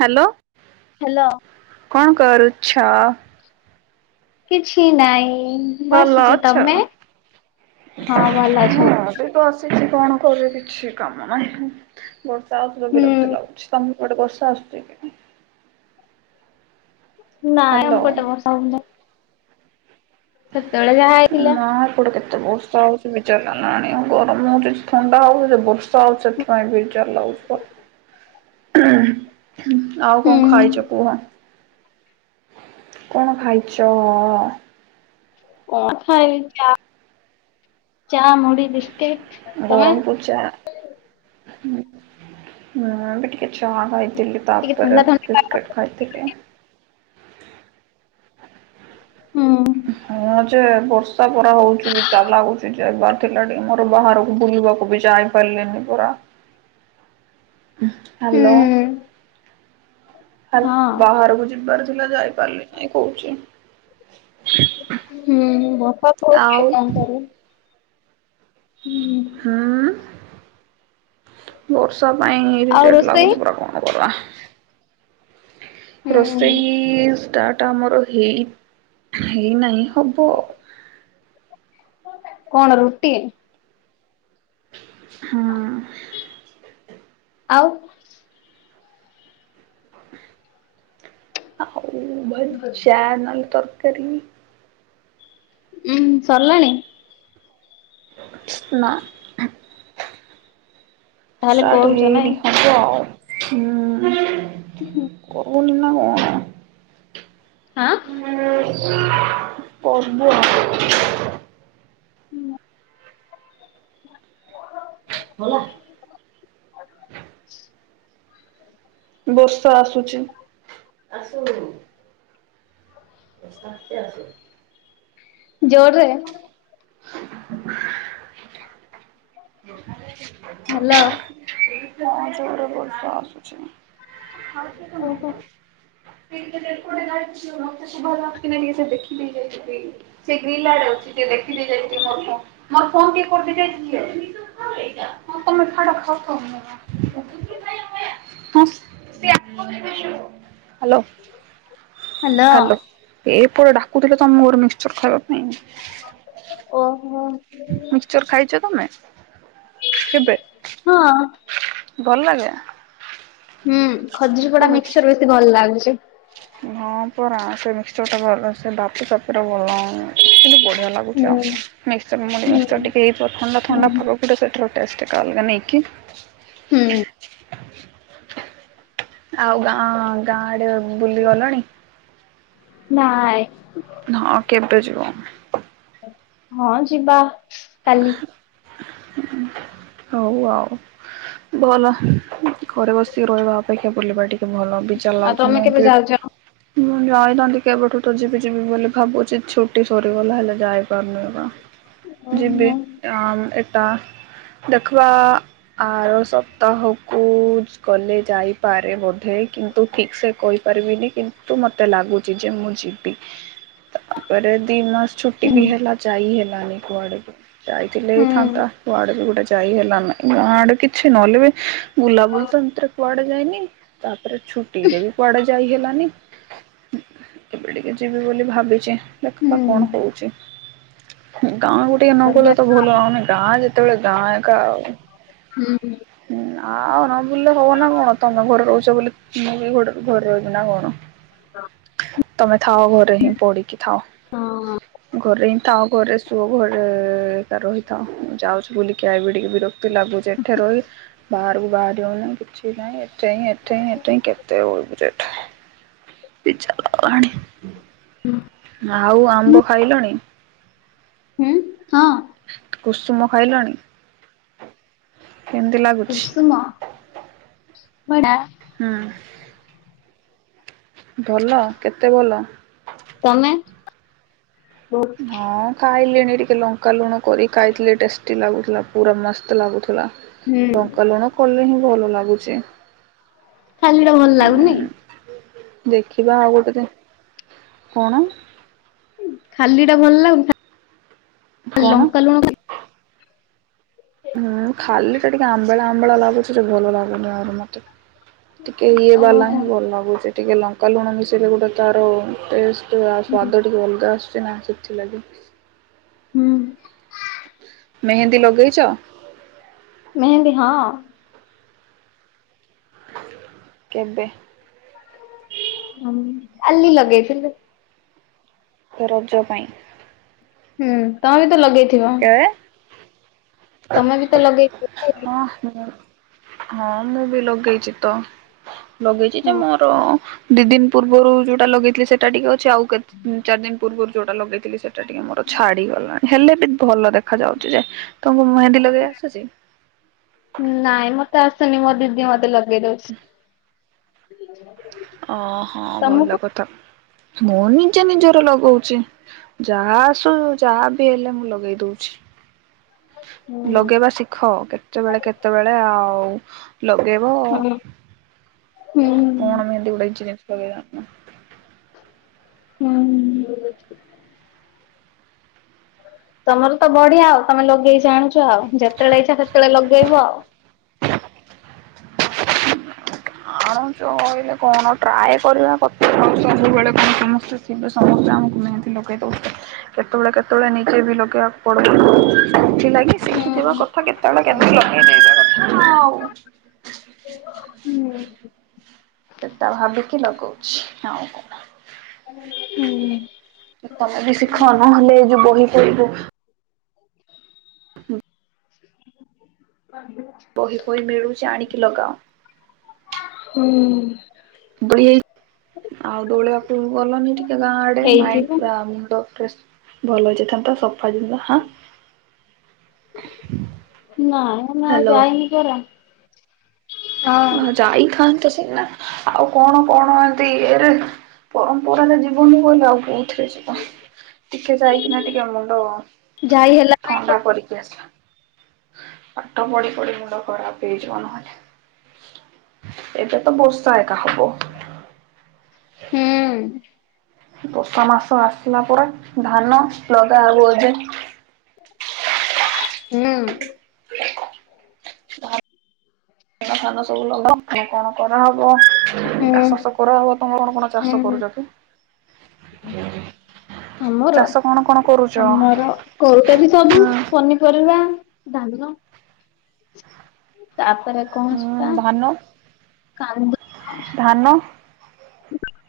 Hello. Hello. କଣ କରୁଛ? କିଛି ନାଇଁ ଭଲ ବସିଛି ଅଛ? ତମେ ହଁ ଭଲ ଅଛି। ଏଇ ତ ଆସିଛି କଣ କରିବି କିଛି କାମ ନାହିଁ ବର୍ଷା ଆଉଥରେ ହୁଁ ବିରକ୍ତି ଲାଗୁଛି ତମେ ଗୋଟେ ବର୍ଷା ଆସୁଛି କି? ନାଇଁ ଆମ ହ୍ୟାଲୋ। ପଟେ ବର୍ଷା ହଉନି କାଇଁ। ସେତେବେଳେ ଯାହା ହେଇଥିଲା [unintelligible] ଏତେ ବର୍ଷା ହଉଚି ବିଜାର ଲାଗିଲାଣି। ଆଉ ଗରମ ହଉ ଥଣ୍ଡା ହଉ ପଛେ ବର୍ଷା ହଉଚି ସେଥିପାଇଁ ବିଜାର ଲାଗୁଚି। ଆଉ ହୁଁ କଣ ଖାଇଚ କୁହ? କଣ ଖାଇଚ? କଣ ଖାଇ ଚା ଚା, ମୁଢି, ବିସ୍କିଟ୍। ଗରମ୍ କୁ ଚା। [unintelligible] ଚାହା ଖାଇଥିଲି ଟିକେ ତାପରେ ଥଣ୍ଡା ଥଣ୍ଡା ବିସ୍କିଟ୍ ଖାଇଥିଲି। ହୁଁ। ହୁଁ ଯେ ବର୍ଷା ପରା ହଉଚି ବିଜାର ଲାଗୁଚି ଯାଇବାର ଥିଲା ଟିକେ ମୋର ବାହାରକୁ ବୁଲିବାକୁ ବି ଯାଇ ପାରିଲିନି ପରା। ହାଲୋ। ହୁଁ ହାଲୋ, ହଁ ବାହାରକୁ ଯିବାର ଥିଲା ଯାଇପାରିଲିନି କହୁଚି। ହୁଁ। ବର୍ଷା ତ ହଉଚି ଆଉ କିଏ କଣ କରିବ। ହୁଁ। ଆଁ ବର୍ଷା ପାଇଁ ଆଉ ଇରିଟେଟ୍ ରୋଷେଇ ଲାଗୁଚି ପୁରା କଣ କରିବା। ହୁଁ ରୋଷେଇ ଷ୍ଟାର୍ଟ ଆମର ହେଇ ହେଇନାହିଁ। ହବ। କଣ ରୁଟି? ହୁଁ। ଆଉ ଆଉ ବାଇ ଚା ନହେଲେ ତରକାରୀ। ଉଁ ସରିଲାଣି? ନା। ତାହେଲେ ଷ୍ଟାର୍ଟ କରୁଛ ହେଇନି ନାଇଁ ହ ହୁଁ। କରୁନି ନା କଣ? ଆଁ। [unintelligible] ଗଲା [inaudible] ବର୍ଷା ଆସୁଚି। ଆସୁ। ବାତ୍ୟା ଆସୁ। ଜୋରରେ? [unintelligible] ହାଲୋ। ହଁ ଜୋରେ ବର୍ଷା ଆସୁଚି। ଓହୋ [unintelligible] ସେ ଦେଖିଦେଇ ଯାଇଚି ଦେଇକି। ସେ ଗ୍ରୀଲ୍ ଆଡେ ଅଛି ଟିକେ ଦେଖିଦେଇ ଯାଇଚି ମୋର୍ ଫୋନ୍ ମୋର୍ ଫୋନ୍ ଟିକେ କରିଦେଇ ଯାଇଚି ହଁ ତମେ ଛାଡ଼ ଖାଉଥ। [unintelligible] [unintelligible] ହାଲୋ। Hello hello. ଏପଟେ ଡାକୁଥିଲେ ତ ମୋର ମିକ୍ସଚର ଖାଇବା ପାଇଁ। ଓହୋ। ମିକ୍ସଚର ଖାଇଚ ତମେ କେବେ? ହଁ। ଭଲ ଲାଗେ? ହୁଁ। ଖଜୁରୀ କୋଉ ପଡା ମିକ୍ସ ମିକ୍ସଚର ବେଶୀ ଭଲ ଲାଗୁଚି। ହଁ ପରା ସେ ମିକ୍ସଚର ଟା ଭଲ। ସେ ବାପି ପାଖରେ ଭଲ ଲାଗେ। କିନ୍ତୁ ବଢିଆ ଲାଗୁ ଚି ହୁଁ ଆଉ। ମିକ୍ସଚର ମୁଢ଼ି ହୁଁ ମିକ୍ସଚର ଟିକେ ହେଇ ପ ଥଣ୍ଡା ହୁଁ ଥଣ୍ଡା ପାଗକୁ ସେଇଟା ସେଇଥିର ଟେଷ୍ଟ ଟା ଅଲଗା ନାଇଁକି। ହୁଁ। ଆଉ ଗାଁ ଗାଁ ଆଡେ ବୁଲି ଗଲଣି? ନାଇଁ। ହଁ, କେବେ ଯିବ? ହଁ, ଯିବା। କାଲି ହଉ ଆଉ। ଭଲ ଘରେ ବସିକି ରହିବା ଅପେକ୍ଷା ବୁଲିବା ଟିକେ ଭଲ। ବିଛା ଆଉ ଲାଗୁଛି ତମେ ମୁଁ କେବେ ବି ଯାଉଛ? ମୁଁ ଯାଇଥାନ୍ତି କେବେଠୁ ତ ଯିବି ଯିବି ବୋଲି ଭାବୁଛି ଛୁଟି ସରିଗଲା ହେଲେ ଯାଇପାରୁନି ଏକା। ଯିବ ଓହୋ ଆଁ ଏଟା ଦେଖିବା ଆର ସପ୍ତାହକୁ ଗଲେ ଯାଇପାରେ ବୋଧେ କିନ୍ତୁ ଠିକ୍ ସେ କହି ପାରିବିନି କିନ୍ତୁ ମତେ ଲାଗୁଛି ଯେ ମୁଁ ଯିବି। ତାପରେ ଦି ମାସ ଛୁଟି ବି ହୁଁ ହେଲା ଯାଇ ହେଲାନି କୁଆଡକୁ। ଯାଇଥିଲେ ହେଇଥାନ୍ତା ହୁଁ କୁଆଡେ ବି ଗୋଟେ ଯାଇ ହେଲାନାହିଁ, ଗାଁ ଆଡେ କିଛି ନହେଲେ ବି ବୁଲାବୁଲି ତ ଏମିତିରେ କୁଆଡେ ଯାଇନି, ତାପରେ ଛୁଟି ରେ ବି କୁଆଡେ ଯାଇ ହେଲାନି। ଏବେ ଟିକେ ଯିବି ବୋଲି ଭାବିଛି, ଦେଖିବା କଣ ହୁଁ ହଉଛି? ଗାଁ କୁ ଟିକେ ନ ଗଲେ କରିବା ତ ଭଲ ଲାଗୁନି, ଗାଁ ଯେତେବେଳେ ଗାଁ ଏକା ଆଉ। ହୁଁ, ହୁଁ। ହୁଁ, ଆଉ ନ ବୁଲିଲେ ହବନା କଣ ତମେ ଘରେ ରହୁଛ ବୋଲି ମୁଁ ବି ଗୋଟେ ଘରେ ରହିବି ନା କଣ? ତମେ ଥାଅ ଘରେ ହିଁ ପଡିକି ଥାଅ। ହଁ। ଘରେ ହିଁ ଥାଅ ଘରେ ଶୁଅ ଘରେ ଏ ତାର ରହିଥାଉ, ମୁଁ ଯାଉଛି ବୁଲିକି ଆଇବି ଟିକିଏ ବିର କ୍ତି ଲାଗୁଛି ଏଠେ ରହି ବାହାରକୁ ବାହାରି ହଉନି କି ଛି ନାଇଁ ଏଠେ ହିଁ ଏଠେ ହିଁ ଏଠେ ହିଁ କେତେ ବାବୁ ଯେ ଏବେ? [inaudible] ଆଉ ଆମ୍ବ ଖାଇଲଣି? ହୁଁ, ହଁ। କୁସୁମ ଖାଇଲଣି କେମତି ଲାଗୁ କୁସୁମ ଆମ୍ବଡା ହୁଁ। ଭଲ କେତେ ଭଲ? ତମେ? ହୁଁ ହଁ, ଖାଇଲିଣି ଟିକେ ଲଙ୍କା ଲୁଣ କରି ଖାଇଥିଲି ଟେଷ୍ଟି ଲାଗୁଥିଲା। ପୁରା ମସ୍ତ ଲାଗୁଥିଲା, ଲଙ୍କା ଲୁଣ କଲେ ହିଁ ଭଲ ଲାଗୁଛି। ଖାଲିରେ ଭଲ ହୁଁ। ଲାଗୁନି? ଦେଖିବା ଆଉ ଗୋଟେ ଦିନ, କଣ? ଖାଲି ଟା ଭଲ ଲାଗୁନି, କଣ? ଲଙ୍କା ଲୁଣ କି [unintelligible] ହୁଁ, ଖାଲି ଟା ଟିକେ ଆମ୍ବିଳା ଆମ୍ବିଳା ଲାଗୁଛି ଯେ ଭଲ ଲାଗୁନି ଆଉ ମତେ। ଟିକେ ଇଏ ଓହୋ ବାଲା ହିଁ ଭଲ ଲାଗୁଛି ଟିକେ ଲଙ୍କା ଲୁଣ ମିଶେଇଲେ ଗୋଟେ ତାର ଟଷ୍ଟ ସ୍ବାଦ ଟିକେ ଅଲଗା ଆସୁଛି ନା ସେଥିଲାଗି। ହୁଁ। ମେହେନ୍ଦୀ ଲଗେଇଛ? ମେହେନ୍ଦୀ, ହଁ। କେବେ? ହଁ, ମୁଁ କାଲି ଲଗେଇଥିଲି। ତ ରଜ ପାଇଁ। ହୁଁ, ତମେ ବି ତ ଲଗେଇଥିବ? ଏ ତମେ ବି ତ ଲଗେଇ [unintelligible] ହଁ ମୁଁ ହଁ ମୁଁ ବି ଲଗେଇଛି ତ। ଲଗେଇଛି ଯେ ହୁଁ ମୋର ତ ଦି ଦିନ ପୂର୍ବରୁ ଯୋଉଟା ଲଗେଇଥିଲେ ସେ ସେଟା ଟିକେ ଅଛି। ଆଉ କେତେ ଦ ଚାରି ଦିନି ପୂର୍ବରୁ ଯୋଉଟା ଲଗେଇଥିଲି ସେଟା ଟିକେ ମୋର ଛାଡିଗଲାଣି। ହେଲେ ବି ଭଲ ଦେଖା ଯାଉଛି ଯେ। ତମକୁ ମେହେନ୍ଦୀ ଲଗେଇ ଆସୁଛି? ନାଇଁ ମତେ ଆସୁନି ମୋ ଦିଦି ମତେ ଲଗେଇଦଉଛି। ହ [unintelligible] ଓ ହଁ ଭଲ କଥା। ମୁଁ ନିଜେ ନିଜର ଲଗଉଛି। ଯାହା ଆସୁ ଯାହା ବି ହେଲେ ମୁଁ ଲଗେଇ ଦଉଛି। ହୁଁ ଲଗେଇବା ଶିଖ, କେତେବେଳେ କେତେବେଳେ ଆଉ ଲଗେଇବ। ହୁଁ କଣ ମେହେନ୍ଧୀ ଗୋଟେ ଜିନିଷ ଲଗେଇ ଜାଣିନ ହଁ। ତମର ତ ବଢିଆ ଆଉ ତମେ ଲଗେଇ ଜାଣିଛ। ଯେତେବେଳେ ଇଚ୍ଛା ସେତେବେଳେ ଲଗେଇବ ଆଉ। ଆଣ କହିଲେ କଣ ଟ୍ରାଏ କରିବା କଥା, ଆଉ ସବୁବେଳେ କଣ ସମସ୍ତେ କିନ୍ତୁ ସମସ୍ତେ ଆମକୁ ମେହେନ୍ଧୀ ଲଗେଇ ଦେଉ କେତେବେଳେ, କେତେବେଳେ ନିଜେ ବି ଲଗେଇବାକୁ ପଡିବ ନା। ସେଥି ଲା ହୁଁ ଶିଖିଥିବା କଥା କେତେବେଳେ, କେମିତି ଲଗେଇବା କଥା ନା ଆଉ। ହୁଁ। ସେଟା ଭାବିକି ଲଗଉଛି। ଆଉ କଣ। ହୁଁ। ଏ ତମେ ବି ଶିଖ। ନହେଲେ ଏଇ ଯୋଉ ବହି ପଢିବ ହୁଁ। [inaudible] ବହି ଫଇ ମିଳୁଛି ଆଣିକି ଲଗାଅ। ହୁଁ। ଦୋଳିଆାଇ, ଆଉ ଦୋଳିଆ କୁ ଗଲନି ଟିକେ। ଗାଁ ଆଡେ ମାଇଣ୍ଡ ହେଇଥିବ ପୁରା, ମୁଣ୍ଡ ଫ୍ରେସ୍ ଭଲ ହେଇଚି। ତମେ ପା ସଫା [unintelligible] ନା ଏଇନାଆଉ ହ୍ୟାଲୋ ଯାଇନି ପରା। ହଁ ଯାଇଥାନ୍ତ ସିନା। ଆଉ କଣ କଣ ଏତି ଇରେ ପରମ୍ପରାରେ ଜି ଜୀବନ କହିଲ, ଆଉ କୋଉ ଥିରେ ଯିବ? ଟିକେ ଯାଇକିନା ଟିକେ ମୁଣ୍ଡ ଯାଇ ହେଲା ନାଇଁ ଥଣ୍ଡା କରିକି ଆସ। ପାଠ ପଢି ପଢି ମୁଣ୍ଡ ଖରାପ ହେଇ ଯିବ ନହେଲେ। ଏବେ ତ ବର୍ଷା ଏକା ହବ। ହୁଁ। ବର୍ଷା ମାସ ଆସିଲା ପରେ, ଧାନ ଲଗା ହବ ଏବେ। ହୁଁ। ଧାନ, ଫାନ ସବୁ ଲଗା ହବ। ଆଉ କଣ କରାହବ? ଚାଷ ହୁଁ। ବାଷ କରାହବ। ତମର କଣ ଚାଷ ହୁଁ କରୁଛନ୍ତି। ଆମର ଚାଷ କଣ, କଣ କରୁଛ? ଆମର କରୁଛନ୍ତି ସବୁ, ହୁଁ ପନିପରିବା ଧାନ। ତାପରେ କଣ? ସେଟା ହୁଁ ଧାନ, କାନ୍ଦୁରି ଧାନ।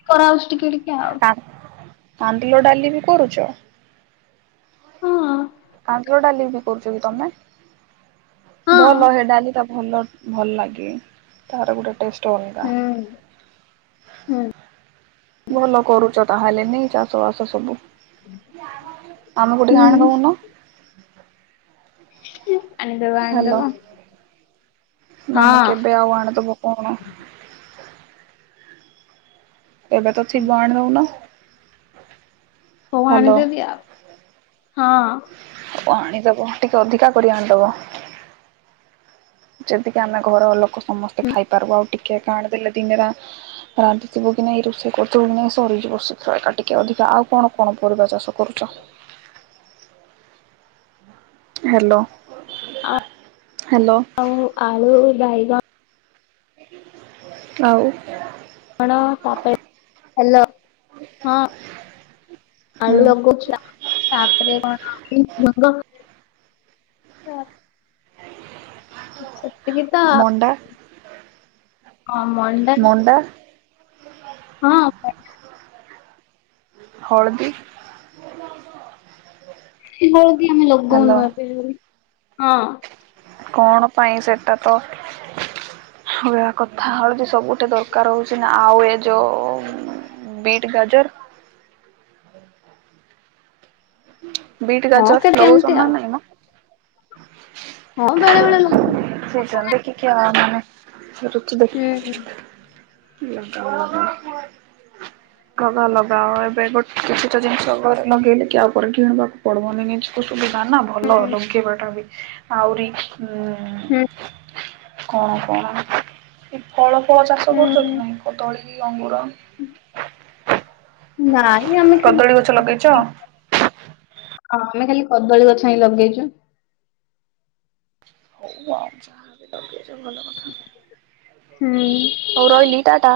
କରା ହୋଉଛି ଟିକେ ଟିକେ ଆଉ। କାନ୍ଦିଲ ଡାଲି ବି କରୁଛ? ହଁ। କାନ୍ଦିଲ ଡାଲି ବି କରୁଛ କି ତମେ? ହଁ ଭଲ ହେ ଡାଲି ଟା ଭଲ ଭଲ ଲାଗେ। ତାର ଗୋଟେ ଟେଷ୍ଟ୍ ଅଲଗା। ହୁଁ ଭଲ କରୁଛ ତାହେଲେ ନେଇ ଚାଷ ବାସ ସବୁ? ଆମ କୁ ହୁଁ ଟିକେ ଆଣି ଦଉନ? ହୁଁ ଆଣିଦବ ହାଲୋ। ଆଣିଦବ ମାନେ ହଁ କେବେ ଆଉ ଆଣିଦବ କୋହୁନ। ଏବେ ତ ଥିବ ଆଣି ଦଉନ? ହଉ ଆଣିଦେବି ଆଉ। ଆଉ ଆଣିଦବ ଟିକେ ଅଧିକା କରି ଆଣିଦବ। ଯେତିକି ଆମେ ଘର ଲୋକ ସମସ୍ତେ ଖାଇପାରିବୁ। ଆଉ ଟିକେ କାଣ ଦେଲେ ଦିନେରେ ରାନ୍ଧିଥିବୁ କି ନାଇ ଏଇ ରୋଷେଇ କରୁଥିବୁ କି ନାଇ ସରିଯିବ ଶୀଘ୍ର ଏକା ଟିକେ ଅଧିକା। ଆଉ କଣ କଣ ପରିବା ଚାଷ କରୁଚ? Hello hello. ଆଉ ଆଳୁ ଆଳୁ ବାଇଗ ଆଉ? ଗଣ ତା ପରେ ହ୍ୟାଲୋ। ହୁଁ ଆଳୁ ଲଗେଇଚି ଆଉ ତାପରେ କଣ ହ ତ ସେତିକି ତ ମଣ୍ଡା ହଁ ମଣ୍ଡା ହଁ। ହଳଦି। ହଳଦି ବି ଆମେ ହ୍ୟାଲୋ ଲଗାଉନୁ ଏବେ ହଁ। କଣ ପାଇଁ ସେଇଟା ତ ଲଗେଇବା କଥା ହଳଦି ସବୁଠୀ ଦରକାର ହଉଚି ନା। ଆଉ ଏ ଯୋଉ ବିଟ, ଗାଜର ବିଟ, ହଁ କେ ଗାଜର କେମିତି ଲଗେଇଚନ୍ତି ନା ଆଉ ନାଇଁ ମ। ହଁ ବେଳେ ବେଳେ ଲଗେ ଜନ୍ଦେ କି ଅ ମାନେ ଋତୁ ଦେଖି। ହୁଁ ହୁ ଲଗା ଲଗାଅ ଏବେ ଗୋଟେ କିଛିଟା ଜିନିଷ ଘରେ ଲଗେଇଲେ କି ଆଉ ପରେ କିଣିବାକୁ ପଡିବନି। ନିଜକୁ ସୁବିଧା ନା ଭଲ ଲଗେଇବା ଟା ବି। ଆହୁରି ଉଁ ହୁଁ କଣ କଣ? ଏ ଫଳ ଫଳ ଚାଷ କରୁଚ ହୁଁ କି ନାଇଁ କଦଳୀ କି ଅଙ୍ଗୁର? ନାଇଁ ଆମେ ଖାଲି କଦଳୀ ଗଛ ଲଗେଇଚ? ହଁ ଆମେ ଖାଲି କଦଳୀ ଗଛ ହିଁ ଲଗେଇଚୁ। ହଉ ଆଚ୍ଛା ଲଗେଇଚ ଭଲ କଥା। ହୁଁ। ହଉ ରହିଲିି ଟାଟା।